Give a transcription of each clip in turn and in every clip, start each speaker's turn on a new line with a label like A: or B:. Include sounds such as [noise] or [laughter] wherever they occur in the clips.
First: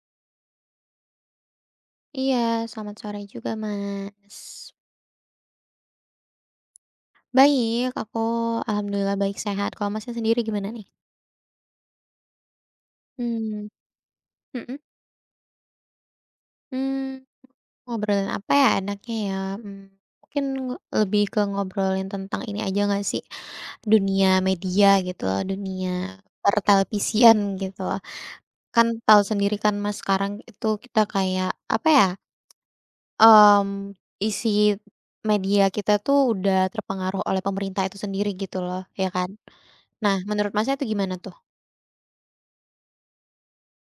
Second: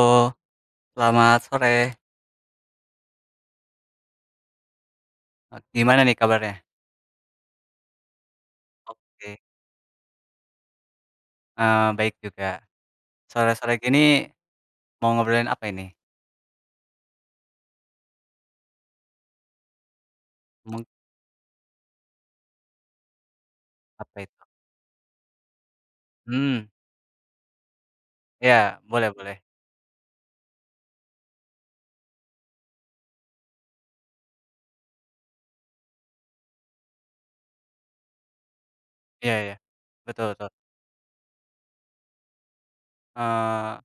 A: Halo, selamat sore.
B: Iya, selamat sore juga, Mas.
A: Gimana nih kabarnya?
B: Baik, aku alhamdulillah baik
A: Oke,
B: sehat. Kalau Masnya sendiri gimana nih?
A: baik juga.
B: Mmm,
A: Sore-sore gini
B: mhm,
A: mau ngobrolin apa ini?
B: mmm, ngobrolin apa ya enaknya ya? Mmm, mungkin
A: Mung
B: lebih ke ngobrolin tentang ini aja nggak sih,
A: Apa
B: dunia
A: itu?
B: media gitu loh, dunia
A: hmm
B: pertelevisian gitu loh.
A: Ya,
B: Kan
A: boleh
B: tahu
A: boleh.
B: sendiri kan Mas, sekarang itu kita kayak apa ya, mmm, isi media kita tuh udah terpengaruh oleh pemerintah itu sendiri gitu loh, ya kan?
A: Iya, ya.
B: Nah,
A: Betul betul.
B: menurut Masnya itu gimana tuh?
A: Eee,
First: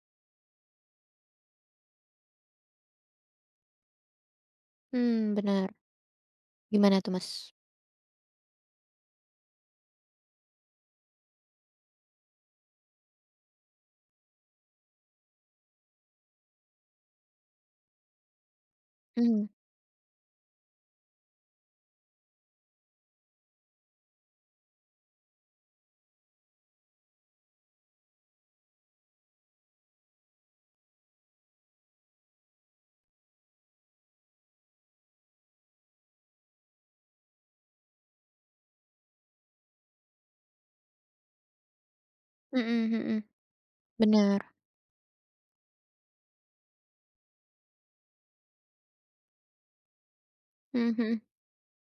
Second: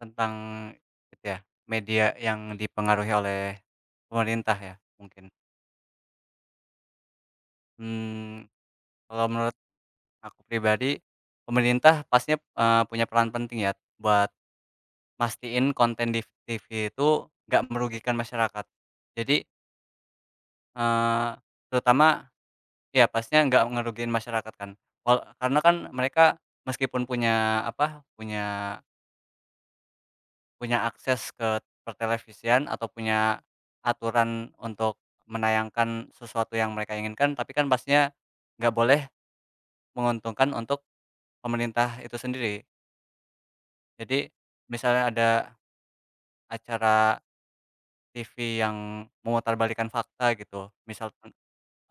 A: Tentang itu ya, media yang dipengaruhi oleh pemerintah ya, mungkin.
B: Mmm, bener. Gimana tuh, Mas?
A: hmm Kalau menurut aku pribadi, pemerintah pastinya, punya peran penting ya buat mastiin konten di TV itu nggak merugikan masyarakat.
B: Mhm.
A: Jadi, Eee, terutama ya pastinya nggak ngerugiin masyarakat kan. Karena kan mereka meskipun punya apa, punya punya akses ke pertelevisian atau punya aturan untuk menayangkan sesuatu yang mereka inginkan, tapi kan pastinya nggak boleh menguntungkan untuk pemerintah itu sendiri.
B: Mhm mhm.
A: Jadi
B: Bener.
A: misalnya ada acara TV yang memutarbalikkan fakta gitu,
B: Mhm
A: misal
B: mhm,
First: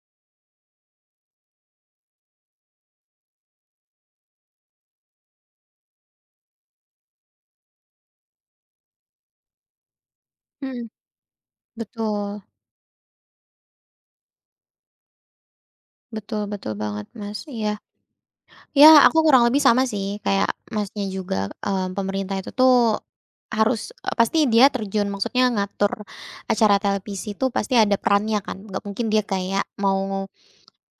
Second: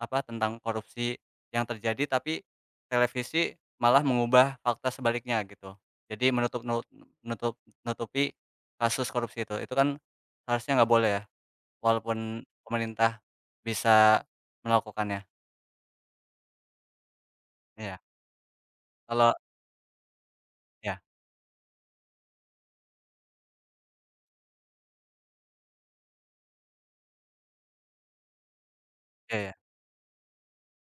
A: apa, tentang korupsi yang terjadi, tapi televisi malah mengubah fakta sebaliknya gitu. Jadi menutup nu nutup nutupi kasus korupsi itu. Itu kan harusnya
B: mhm.
A: nggak boleh ya,
B: Betul.
A: walaupun pemerintah bisa melakukannya.
B: Betul betul banget, Mas. Iya.
A: Iya,
B: Ya, aku
A: kalau
B: kurang lebih sama sih kayak
A: ya,
B: Masnya juga, pemerintah itu tuh harus pasti dia terjun maksudnya ngatur acara televisi itu pasti ada perannya kan, nggak mungkin dia
A: iya iya,
B: kayak mau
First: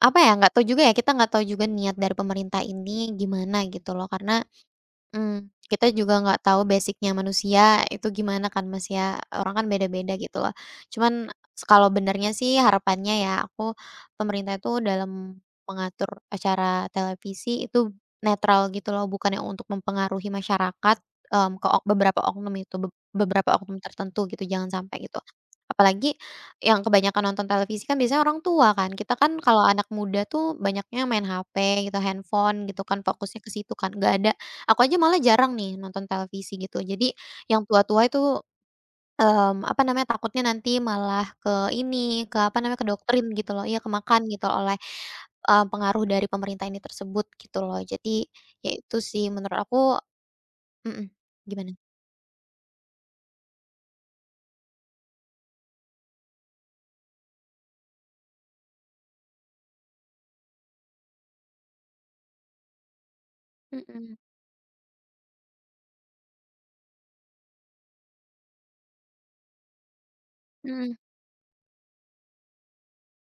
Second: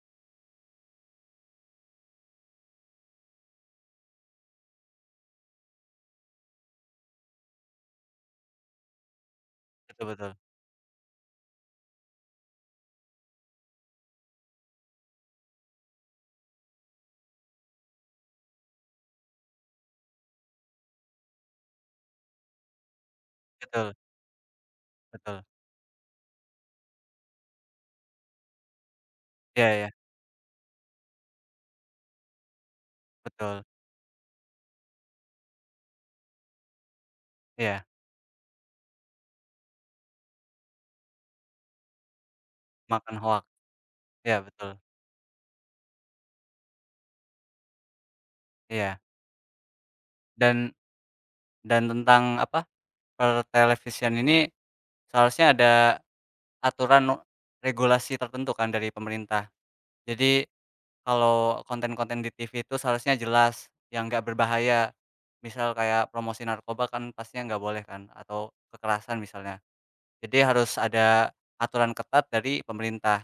B: apa ya, nggak tahu juga ya, kita nggak tahu juga niat dari pemerintah ini gimana gitu loh, karena kita juga nggak tahu basic-nya manusia itu gimana kan, Mas, ya, orang kan
A: betul
B: beda-beda
A: betul
B: gitu loh. Cuman kalau benernya sih harapannya ya aku pemerintah itu dalam mengatur acara televisi itu netral gitu loh, bukan yang untuk mempengaruhi masyarakat, ke ok beberapa oknum itu, beberapa oknum
A: betul
B: tertentu gitu, jangan sampai gitu.
A: betul.
B: Apalagi yang kebanyakan nonton televisi kan biasanya orang tua kan, kita kan kalau
A: Iya
B: anak
A: iya,
B: muda tuh banyaknya main HP gitu, handphone gitu kan, fokusnya ke
A: betul.
B: situ kan, nggak ada. Aku aja malah jarang nih nonton televisi gitu. Jadi yang
A: Iya,
B: tua-tua itu, apa namanya, takutnya nanti malah ke ini, ke apa namanya, ke
A: makan
B: kedoktrin
A: hoak.
B: gitu loh. Iya kemakan
A: Iya,
B: gitu
A: betul.
B: oleh, pengaruh dari pemerintah ini tersebut gitu loh. Jadi ya itu
A: Iya,
B: sih menurut aku
A: dan
B: mhm, gimana?
A: dan tentang apa, pertelevisian ini seharusnya ada Aturan no regulasi tertentu kan dari pemerintah. Jadi, kalau konten-konten di TV itu seharusnya jelas, yang
B: Mhm
A: nggak berbahaya. Misal kayak promosi narkoba kan pastinya nggak boleh kan, atau kekerasan misalnya. Jadi harus
B: mhm
A: ada aturan ketat dari pemerintah.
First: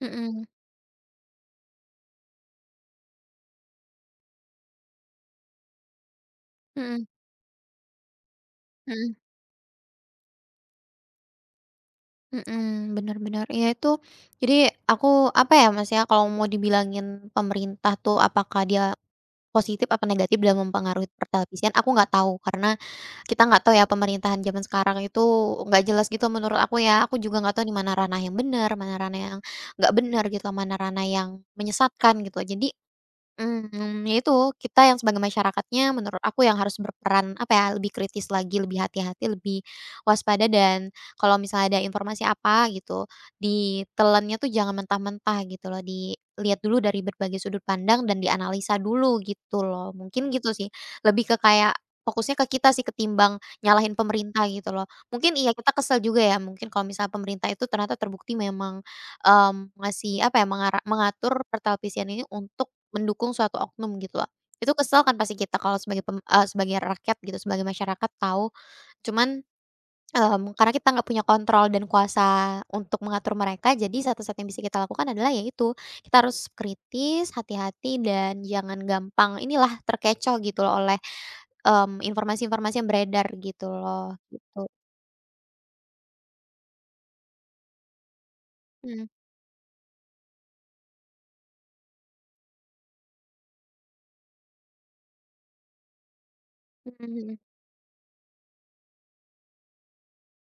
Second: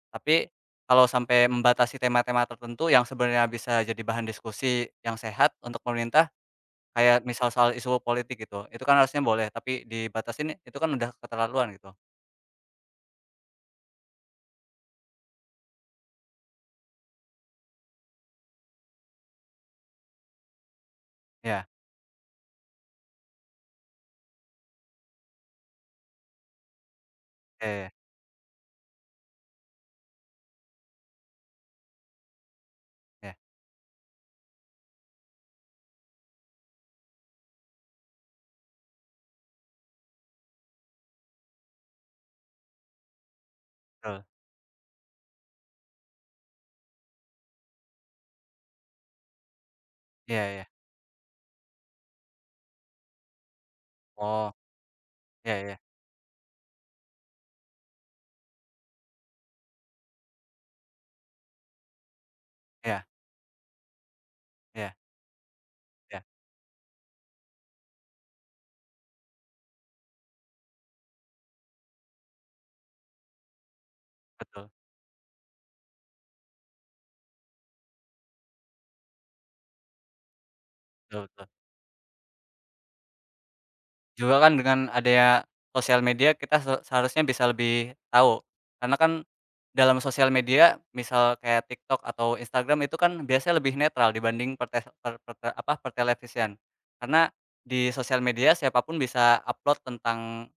B: mhm
A: Tapi kalau sampai membatasi tema-tema tertentu yang sebenarnya bisa jadi bahan diskusi yang sehat untuk pemerintah,
B: mhm
A: kayak misal soal isu politik gitu, itu kan
B: mhm
A: harusnya boleh, tapi dibatasin itu kan udah keterlaluan gitu.
B: mhm, bener bener. Ya itu jadi aku apa ya, Mas, ya, kalau mau dibilangin pemerintah tuh apakah dia positif apa negatif dalam mempengaruhi
A: Ya
B: pertelevisian aku nggak tahu, karena kita nggak tahu ya pemerintahan zaman sekarang itu nggak jelas gitu menurut aku ya. Aku juga nggak tahu
A: ya
B: di
A: ya
B: mana ranah yang benar, mana ranah yang nggak benar gitu, mana ranah yang menyesatkan gitu. Jadi
A: ya,
B: Ya itu, kita yang sebagai masyarakatnya menurut aku yang harus berperan, apa ya, lebih kritis lagi, lebih hati-hati, lebih waspada dan kalau misalnya ada informasi apa gitu,
A: betul.
B: ditelannya tuh jangan mentah-mentah gitu loh, dilihat dulu dari berbagai sudut pandang dan dianalisa dulu gitu loh. Mungkin
A: Iya
B: gitu
A: iya.
B: sih, lebih ke kayak fokusnya ke kita sih ketimbang nyalahin pemerintah
A: Oh,
B: gitu loh. Mungkin iya
A: iya
B: kita
A: iya
B: kesel juga ya, mungkin kalau misalnya pemerintah itu ternyata terbukti memang, ngasih, apa ya, mengatur pertelevisian ini untuk
A: iya
B: mendukung suatu oknum gitu loh. Itu
A: iya
B: kesel kan pasti kita kalau sebagai
A: iya,
B: sebagai rakyat gitu, sebagai masyarakat tahu. Cuman, karena kita nggak punya kontrol dan kuasa untuk mengatur mereka, jadi satu-satunya yang bisa
A: betul
B: kita lakukan adalah yaitu kita harus kritis, hati-hati, dan jangan gampang inilah terkecoh gitu loh oleh,
A: betul betul.
B: informasi-informasi yang beredar gitu loh,
A: Juga kan
B: gitu.
A: dengan adanya sosial media kita seharusnya bisa lebih tahu, karena
B: Mhm,
A: kan dalam sosial media misal kayak TikTok atau Instagram itu kan biasanya lebih netral dibanding pertes per perte apa, pertelevisian. Karena
B: mhm
A: di sosial media siapapun bisa upload tentang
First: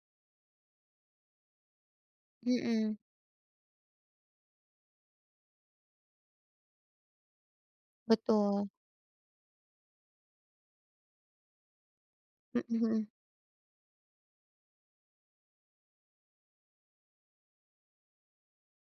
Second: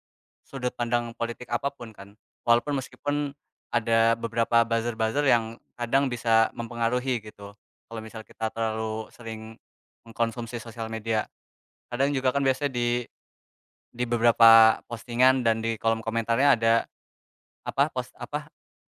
A: sudut pandang politik apapun kan.
B: mhm,
A: Walaupun
B: mhm,
A: meskipun ada beberapa buzzer-buzzer yang kadang bisa mempengaruhi gitu, kalau misal kita
B: betul,
A: terlalu sering mengkonsumsi sosial media. Kadang juga kan
B: mhm
A: biasanya di
B: mhm.
A: di beberapa postingan dan di kolom komentarnya ada, apa,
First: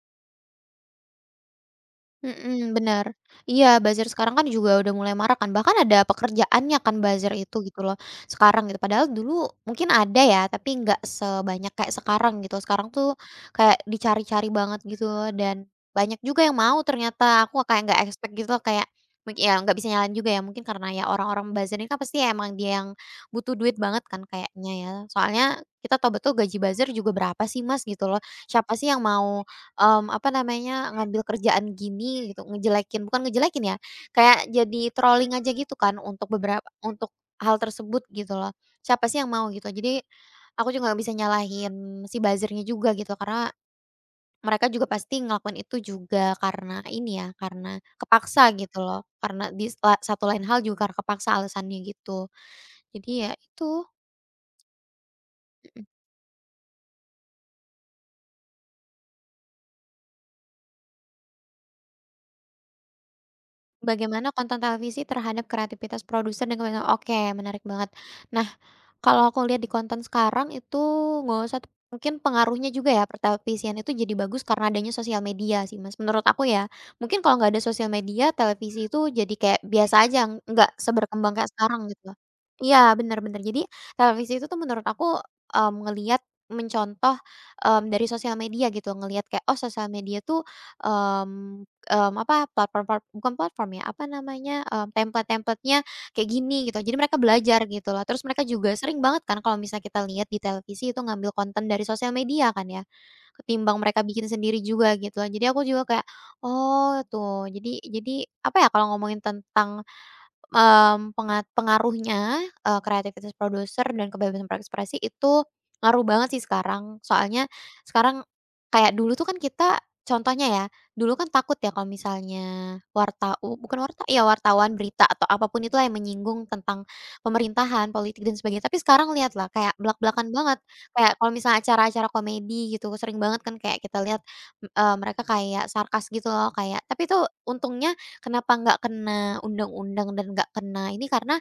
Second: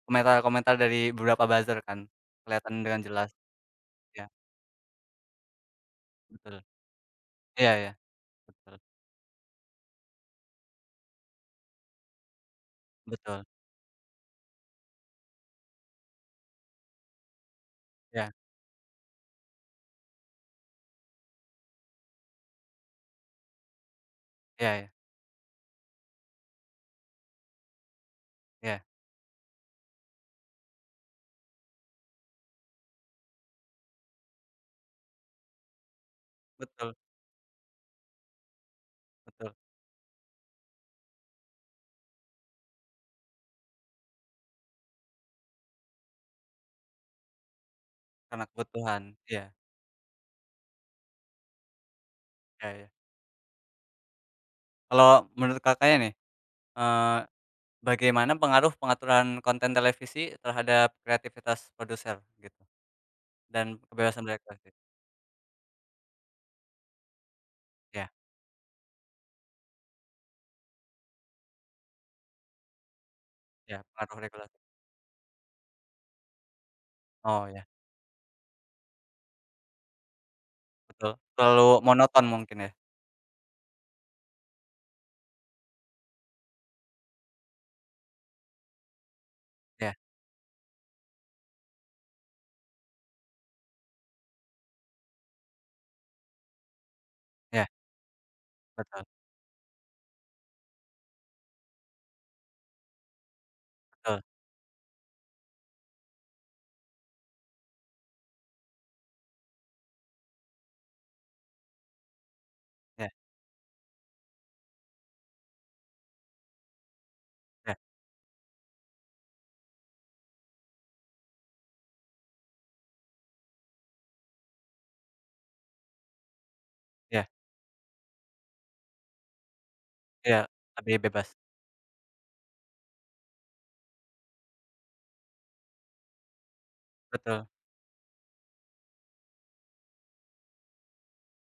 A: komentar-komentar dari beberapa buzzer kan,
B: Mhm,
A: kelihatan dengan
B: bener.
A: jelas,
B: Iya, buzzer
A: ya,
B: sekarang kan juga udah mulai marak kan, bahkan ada
A: betul.
B: pekerjaannya kan buzzer itu
A: Iya
B: gitu
A: iya,
B: loh, sekarang
A: betul
B: gitu. Padahal dulu mungkin ada ya, tapi nggak sebanyak kayak sekarang gitu. Sekarang tuh
A: betul,
B: kayak dicari-cari banget gitu loh, dan banyak juga yang mau ternyata. Aku kayak nggak
A: iya
B: expect gitu loh, kayak mungkin ya nggak bisa nyalain juga ya, mungkin karena ya orang-orang buzzer ini kan pasti emang dia yang butuh duit banget kan kayaknya
A: iya iya
B: ya. Soalnya kita tahu betul gaji buzzer juga berapa sih Mas gitu loh. Siapa
A: iya,
B: sih yang mau apa namanya, ngambil kerjaan gini gitu, ngejelekin bukan ngejelekin ya, kayak jadi trolling aja gitu kan untuk beberapa
A: betul
B: untuk hal tersebut gitu loh. Siapa sih yang mau
A: betul,
B: gitu. Jadi aku juga nggak bisa nyalahin si buzzernya juga gitu, karena mereka juga pasti ngelakuin itu juga karena ini ya, karena
A: karena
B: kepaksa gitu loh,
A: kebutuhan, iya
B: karena di la satu lain hal juga karena kepaksa alasannya gitu.
A: iya iya.
B: Jadi ya itu,
A: Kalau menurut
B: mhm,
A: Kakaknya nih, eee, bagaimana pengaruh pengaturan konten televisi terhadap kreativitas produser gitu, dan kebebasan
B: bagaimana konten
A: berekspresi?
B: televisi terhadap kreativitas produser dan kebiasaan. Oke menarik banget.
A: Iya
B: Nah, kalau aku lihat di konten sekarang itu nggak usah mungkin pengaruhnya juga ya pertelevisian
A: iya,
B: itu
A: pengaruh
B: jadi bagus
A: regulasi.
B: karena adanya sosial media sih, Mas, menurut aku ya. Mungkin kalau
A: Oh,
B: nggak ada
A: ya,
B: sosial media, televisi itu jadi kayak biasa aja, nggak
A: betul,
B: seberkembang kayak
A: terlalu
B: sekarang gitu loh.
A: monoton mungkin ya?
B: Iya, benar bener. Jadi televisi itu tuh menurut aku, ngelihat mencontoh, dari sosial media gitu, ngelihat kayak, oh sosial
A: Iya
B: media tuh, apa, platform bukan platform ya, apa namanya, templatenya kayak gini gitu. Jadi mereka belajar
A: iya,
B: gitu loh. Terus mereka juga sering
A: betul
B: banget kan kalau misalnya kita lihat di televisi itu ngambil konten dari sosial media kan ya, ketimbang mereka
A: betul.
B: bikin sendiri juga gitu loh. Jadi aku juga kayak, oh tuh jadi apa ya kalau ngomongin tentang pengaruhnya,
A: Iya
B: kreativitas produser dan kebebasan berekspresi itu ngaruh banget sih sekarang. Soalnya
A: iya
B: sekarang kayak dulu tuh kan kita contohnya ya, dulu kan takut ya kalau misalnya warta u bukan warta ya wartawan, berita, atau apapun itulah yang menyinggung tentang
A: iya
B: pemerintahan, politik, dan sebagainya. Tapi sekarang lihatlah kayak belak belakan
A: iya,
B: banget,
A: lebih
B: kayak
A: bebas.
B: kalau misalnya acara-acara komedi gitu, sering banget kan kayak kita lihat, mereka kayak sarkas gitu loh, kayak tapi itu
A: Betul
B: untungnya kenapa nggak kena undang-undang dan nggak kena ini, karena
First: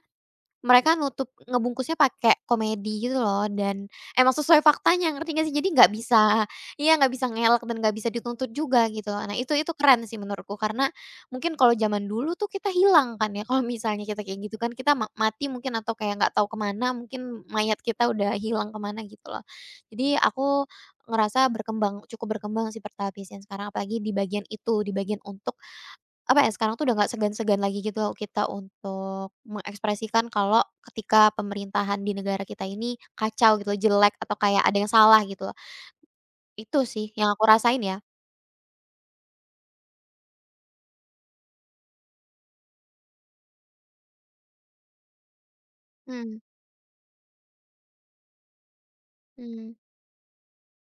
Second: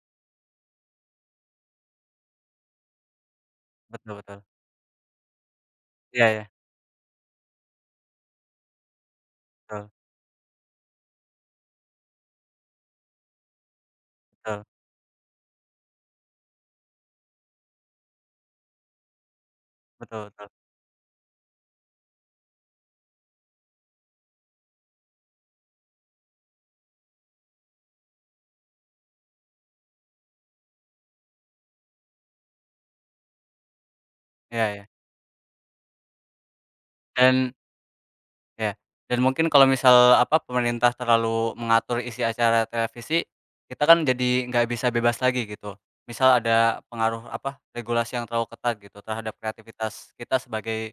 B: mereka ngebungkusnya pakai komedi gitu loh dan
A: betul
B: emang
A: betul.
B: sesuai faktanya, ngerti nggak sih? Jadi nggak
A: Iya
B: bisa
A: iya,
B: iya, nggak bisa ngelak dan nggak bisa dituntut juga gitu. Nah, itu
A: betul
B: keren sih menurutku karena mungkin kalau zaman dulu tuh kita hilang kan ya, [laughs] kalau misalnya kita kayak gitu
A: betul
B: kan, kita mati mungkin atau kayak nggak tahu kemana mungkin mayat kita udah hilang kemana gitu loh. Jadi
A: betul betul.
B: aku ngerasa berkembang, cukup berkembang sih pertapisian sekarang, apalagi di bagian itu, di bagian untuk apa ya, sekarang tuh udah nggak segan-segan lagi gitu loh kita untuk mengekspresikan kalau ketika pemerintahan di negara kita ini kacau gitu loh, jelek atau kayak
A: Iya
B: ada
A: iya.
B: yang salah gitu loh. Itu sih yang aku
A: Dan
B: rasain ya.
A: iya, dan mungkin kalau misal, apa, pemerintah terlalu mengatur isi acara televisi, kita kan jadi nggak bisa bebas lagi gitu.
B: Mhm,
A: Misal ada pengaruh, apa, regulasi yang terlalu ketat gitu terhadap
B: mhm,
A: kreativitas kita sebagai,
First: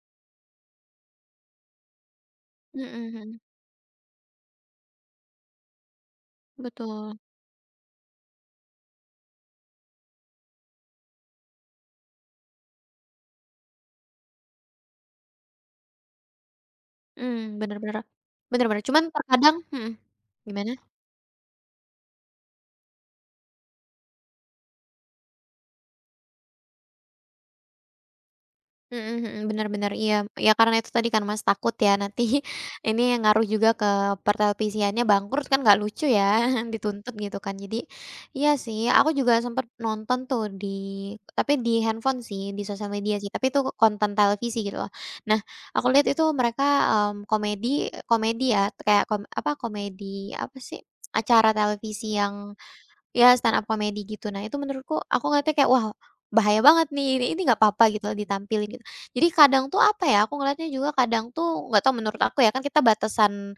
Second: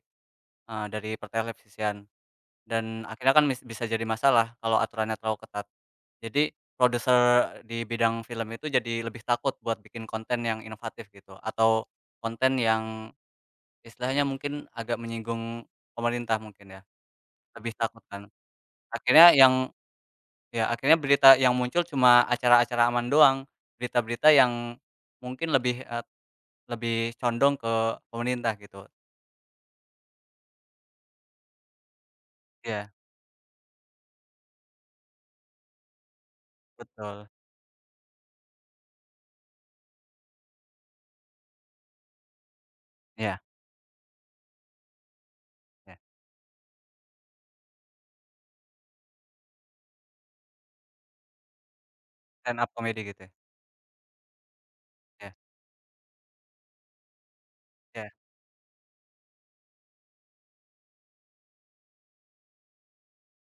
A: dari pertelevisian.
B: mhm
A: Dan akhirnya
B: mhm,
A: kan bisa jadi masalah kalau aturannya terlalu ketat. Jadi produser
B: betul.
A: di bidang film itu jadi lebih takut buat bikin konten yang inovatif gitu, atau konten yang istilahnya mungkin agak menyinggung pemerintah mungkin ya,
B: Mmm,
A: lebih
B: bener bener.
A: takut kan.
B: Bener bener, cuman
A: Akhirnya
B: terkadang
A: yang Ya,
B: gimana?
A: akhirnya berita yang muncul cuma acara-acara aman doang, berita-berita yang mungkin lebih, lebih condong ke pemerintah gitu.
B: Mhm mhm, bener bener, iya. Ya karena itu tadi kan Mas, takut ya nanti [laughs]
A: Iya,
B: ini yang ngaruh juga ke pertelevisiannya bangkrut kan nggak lucu ya, [laughs] dituntut
A: betul.
B: gitu kan. Jadi iya sih, aku juga sempat nonton tuh di tapi di handphone sih, di sosial media sih,
A: Iya
B: tapi itu konten televisi gitu loh. Nah, aku
A: iya,
B: lihat itu mereka, komedi komedi ya, kayak komedi apa sih, acara televisi yang
A: stand up comedy gitu ya.
B: ya stand up komedi gitu. Nah, itu menurutku aku
A: Iya
B: ngeliatnya kayak, "Wah, bahaya banget nih, ini nggak apa-apa," gitu,
A: iya
B: loh ditampilin gitu. Jadi kadang tuh, apa ya, aku ngeliatnya juga kadang tuh nggak tahu menurut aku ya, kan kita batasan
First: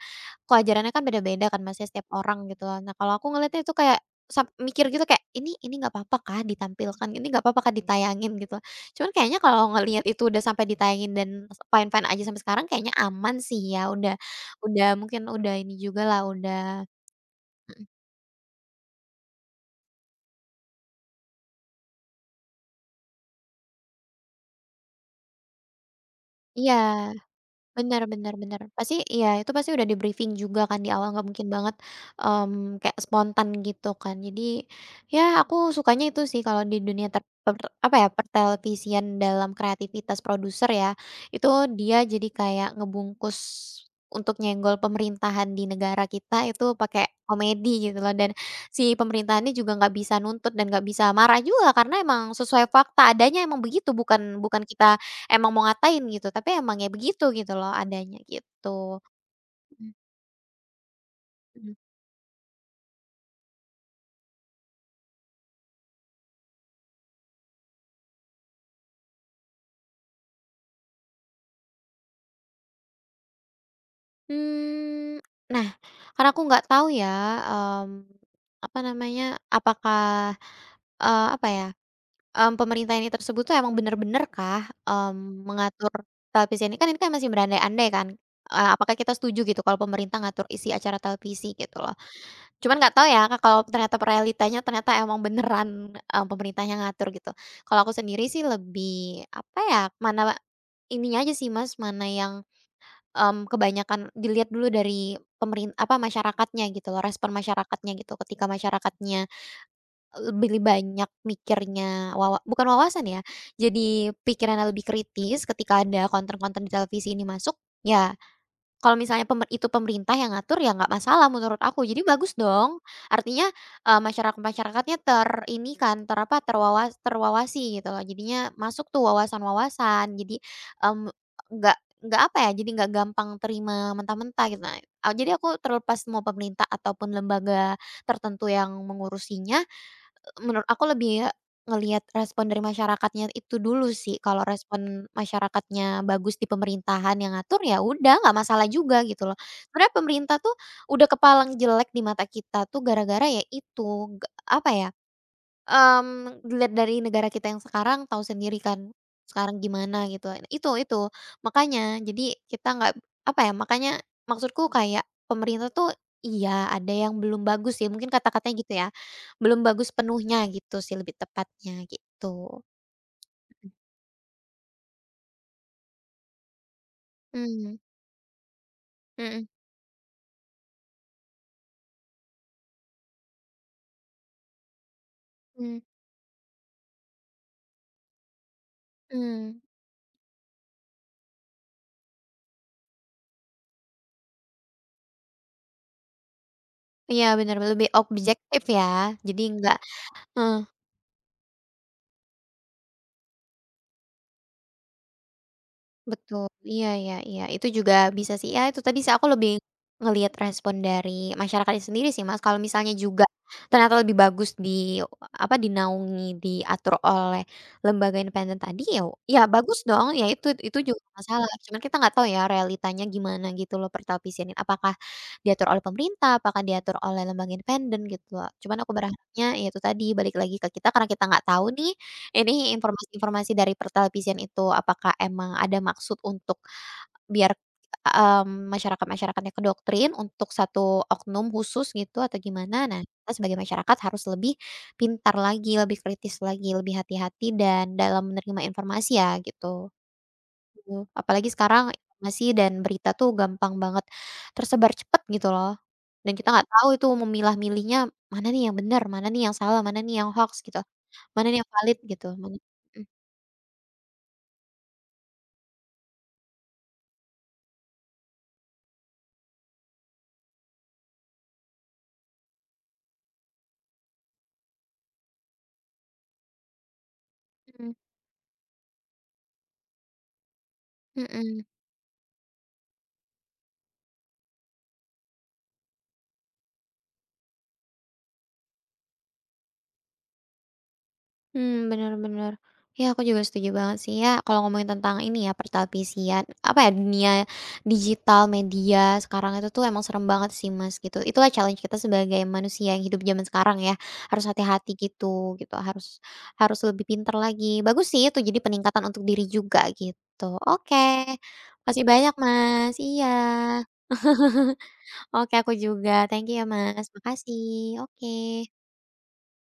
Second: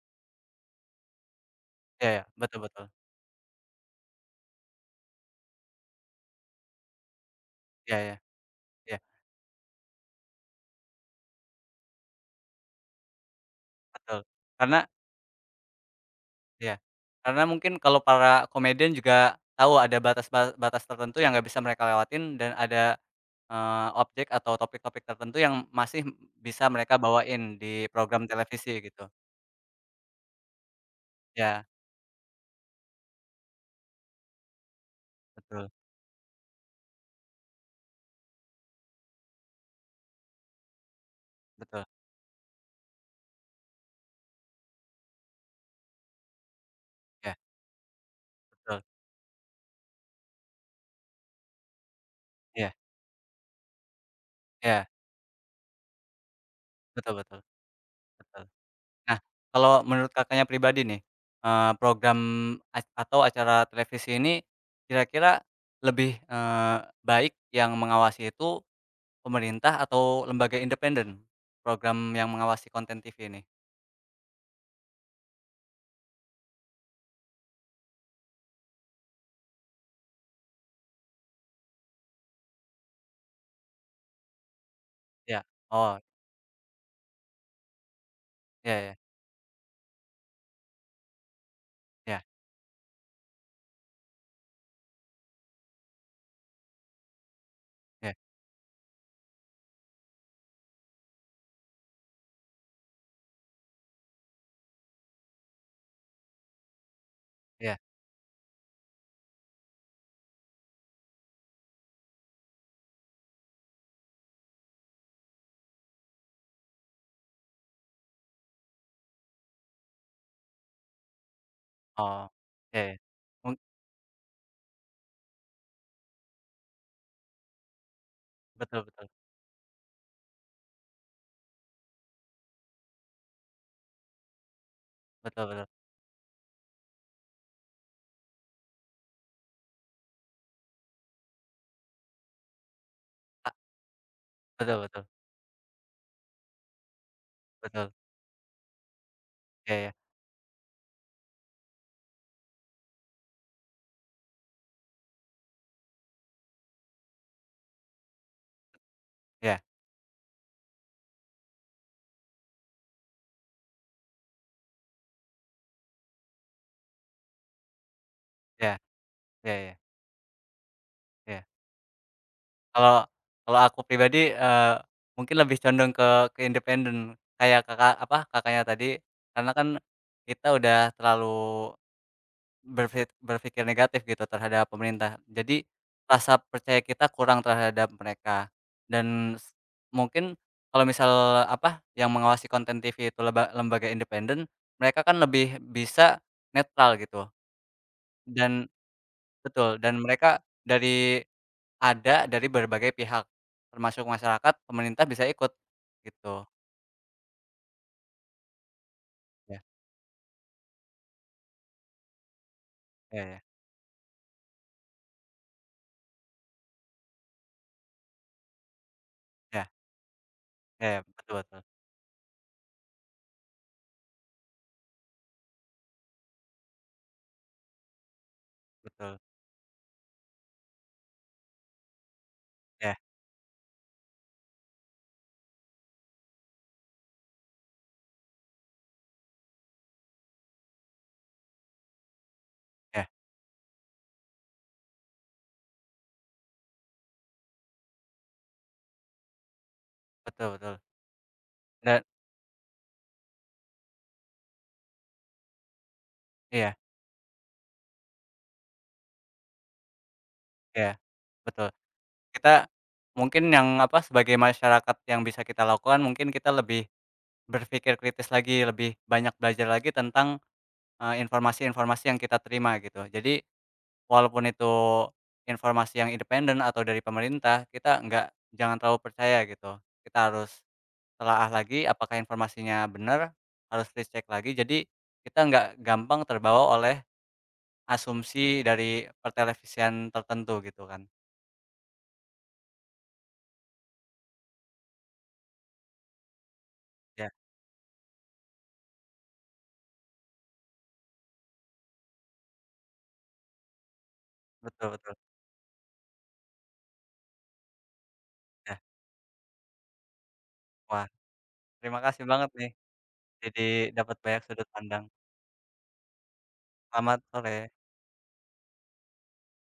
B: kewajarannya kan beda-beda kan masih setiap
A: iya iya,
B: orang
A: betul
B: gitu loh.
A: betul.
B: Nah, kalau aku ngeliatnya itu kayak sam mikir gitu kayak, ini nggak apa-apa kah ditampilkan? Ini nggak apa-apa kah
A: Iya iya.
B: ditayangin?" Gitu loh.
A: Iya,
B: Cuman kayaknya kalau ngelihat itu udah sampai ditayangin dan fine-fine aja sampai sekarang kayaknya aman sih ya,
A: betul. Karena
B: udah mungkin udah ini juga lah,
A: iya,
B: udah
A: karena mungkin
B: mhm,
A: kalau para komedian juga tahu ada batas tertentu yang nggak bisa mereka lewatin dan ada, objek atau topik-topik tertentu yang masih bisa
B: iya.
A: mereka bawain di
B: Bener
A: program
B: bener bener.
A: televisi
B: Pasti
A: gitu.
B: iya, itu pasti udah di-briefing juga kan di awal, nggak mungkin
A: Iya,
B: banget, kayak spontan gitu kan. Jadi, ya aku
A: betul
B: sukanya itu sih kalau di dunia ter per apa ya, pertelevisian dalam kreativitas produser ya, itu
A: betul.
B: dia jadi kayak ngebungkus untuk nyenggol pemerintahan di negara kita itu pakai
A: Iya,
B: komedi gitu loh, dan
A: betul.
B: si pemerintahannya juga nggak bisa nuntut dan nggak bisa marah juga karena emang sesuai
A: Iya
B: fakta adanya emang begitu, bukan bukan
A: iya,
B: kita emang mau ngatain gitu, tapi emang ya
A: betul
B: begitu
A: betul
B: gitu loh adanya
A: betul.
B: gitu.
A: Nah, kalau
B: Mhm
A: menurut Kakaknya pribadi nih,
B: mhm.
A: program ac atau acara televisi ini kira-kira lebih, baik yang mengawasi itu pemerintah atau lembaga independen? Program yang mengawasi konten TV ini?
B: Mmm, nah, karena aku nggak tahu ya, mmm, apa namanya, apakah, apa ya, pemerintah ini tersebut tuh emang bener-bener kah,
A: Iya.
B: mengatur
A: Oh,
B: televisi ini? Kan ini kan masih berandai-andai kan,
A: iya iya
B: apakah kita setuju gitu kalau pemerintah ngatur isi acara televisi gitu loh.
A: iya
B: Cuman nggak tahu ya, Kak, kalau ternyata realitanya ternyata emang beneran, pemerintahnya ngatur gitu. Kalau aku
A: iya
B: sendiri sih lebih, apa ya, mana ininya aja sih, Mas, mana yang, kebanyakan dilihat dulu dari masyarakatnya gitu loh, respon
A: iya.
B: masyarakatnya gitu. Ketika masyarakatnya lebih banyak mikirnya wawa bukan wawasan ya, jadi pikirannya lebih kritis ketika ada konten-konten di televisi ini masuk, ya kalau misalnya pemerintah yang ngatur, ya nggak masalah menurut aku. Jadi
A: Oh,
B: bagus dong.
A: iya iya.
B: Artinya,
A: Mung
B: masyarakat-masyarakatnya ter ini kan, ter apa, terwawasi gitu loh. Jadinya
A: Betul
B: masuk tuh
A: betul
B: wawasan-wawasan. Jadi, mmm, nggak apa ya, jadi nggak gampang terima mentah-mentah gitu. Nah, jadi
A: betul
B: aku
A: betul.
B: terlepas mau pemerintah ataupun lembaga tertentu yang mengurusinya, menurut aku lebih ya ngelihat respon dari masyarakatnya
A: A
B: itu dulu sih, kalau
A: Betul betul
B: respon masyarakatnya bagus di pemerintahan yang ngatur, ya
A: betul.
B: udah nggak masalah juga gitu loh.
A: Iya
B: Sebenarnya
A: iya
B: pemerintah tuh udah kepalang jelek di mata kita tuh gara-gara ya itu, ge apa ya, dilihat dari negara kita yang sekarang tahu sendiri kan,
A: iya
B: sekarang gimana gitu. Nah, itu, makanya jadi kita nggak apa ya, makanya maksudku kayak pemerintah tuh iya ada yang belum bagus sih, mungkin kata-katanya gitu
A: iya
B: ya,
A: iya
B: belum
A: iya
B: bagus penuhnya gitu sih lebih
A: iya.
B: tepatnya gitu.
A: Kalau kalau aku pribadi, mungkin lebih condong ke independen, kayak
B: Mmm,
A: Kakak, apa, Kakaknya tadi,
B: mhm
A: karena kan kita udah terlalu berpikir negatif gitu terhadap pemerintah. Jadi,
B: mhm,
A: rasa percaya kita kurang terhadap mereka. Dan
B: mmm.
A: mungkin kalau misal, apa, yang mengawasi konten TV itu lembaga independen, mereka kan lebih bisa netral
B: Iya
A: gitu
B: bener, lebih objektif
A: dan
B: ya, jadi
A: betul,
B: nggak
A: dan mereka
B: heeh.
A: dari ada dari berbagai pihak, termasuk masyarakat, pemerintah bisa ikut, gitu.
B: Betul, iya iya iya, itu juga bisa sih, ya itu tadi sih aku lebih
A: Ya
B: ngelihat respon dari masyarakatnya sendiri sih, Mas, kalau misalnya juga
A: ya ya
B: ternyata lebih bagus di apa, dinaungi, diatur oleh lembaga independen tadi, ya ya
A: ya
B: bagus dong, ya itu
A: ya
B: juga
A: ya,
B: nggak
A: betul
B: masalah,
A: betul
B: cuman kita nggak tahu ya realitanya gimana gitu loh pertelevisian ini, apakah diatur oleh pemerintah, apakah diatur oleh lembaga independen gitu loh, cuman aku
A: betul.
B: berharapnya ya itu tadi balik lagi ke kita karena kita nggak tahu nih, ini
A: Ya
B: informasi-informasi dari pertelevisian itu, apakah emang ada maksud untuk biar, masyarakat-masyarakatnya kedoktrin untuk satu oknum khusus gitu atau gimana? Nah,
A: ya,
B: kita sebagai masyarakat harus lebih pintar lagi, lebih kritis lagi, lebih hati-hati dan dalam menerima informasi ya gitu.
A: betul betul.
B: Mhm, apalagi sekarang
A: Dan
B: informasi dan berita tuh gampang banget tersebar cepat gitu loh, dan kita nggak
A: iya
B: tahu itu memilah-milihnya mana nih yang bener, mana nih yang salah, mana nih yang hoaks gitu,
A: iya,
B: mana nih yang
A: betul.
B: valid gitu, mana
A: Kita
B: mhm.
A: mungkin yang, apa, sebagai masyarakat yang bisa kita lakukan mungkin kita lebih berpikir kritis lagi, lebih banyak belajar lagi tentang, informasi-informasi yang kita terima gitu. Jadi walaupun itu informasi yang independen atau dari pemerintah,
B: Mmm,
A: kita nggak jangan terlalu percaya gitu. Kita harus telaah
B: mhm,
A: lagi apakah informasinya benar, harus dicek lagi. Jadi kita nggak gampang terbawa oleh asumsi dari pertelevisian tertentu gitu kan.
B: mmm, bener bener. Ya, aku juga setuju banget sih ya kalau ngomongin tentang ini ya pertelevisian apa ya, dunia
A: Ya,
B: digital media sekarang itu tuh emang serem banget sih Mas, gitu. Itulah challenge kita sebagai manusia yang hidup zaman sekarang ya, harus
A: betul
B: hati-hati
A: betul.
B: gitu gitu, harus harus lebih pintar lagi. Bagus sih itu jadi
A: Ya,
B: peningkatan untuk diri juga gitu. Oke,
A: wah. Terima
B: makasih
A: kasih
B: banyak
A: banget nih,
B: Mas, iya.
A: jadi dapat banyak sudut pandang.
B: [laughs] Oke, aku juga. Thank you ya Mas,
A: Selamat sore.
B: makasih. Oke.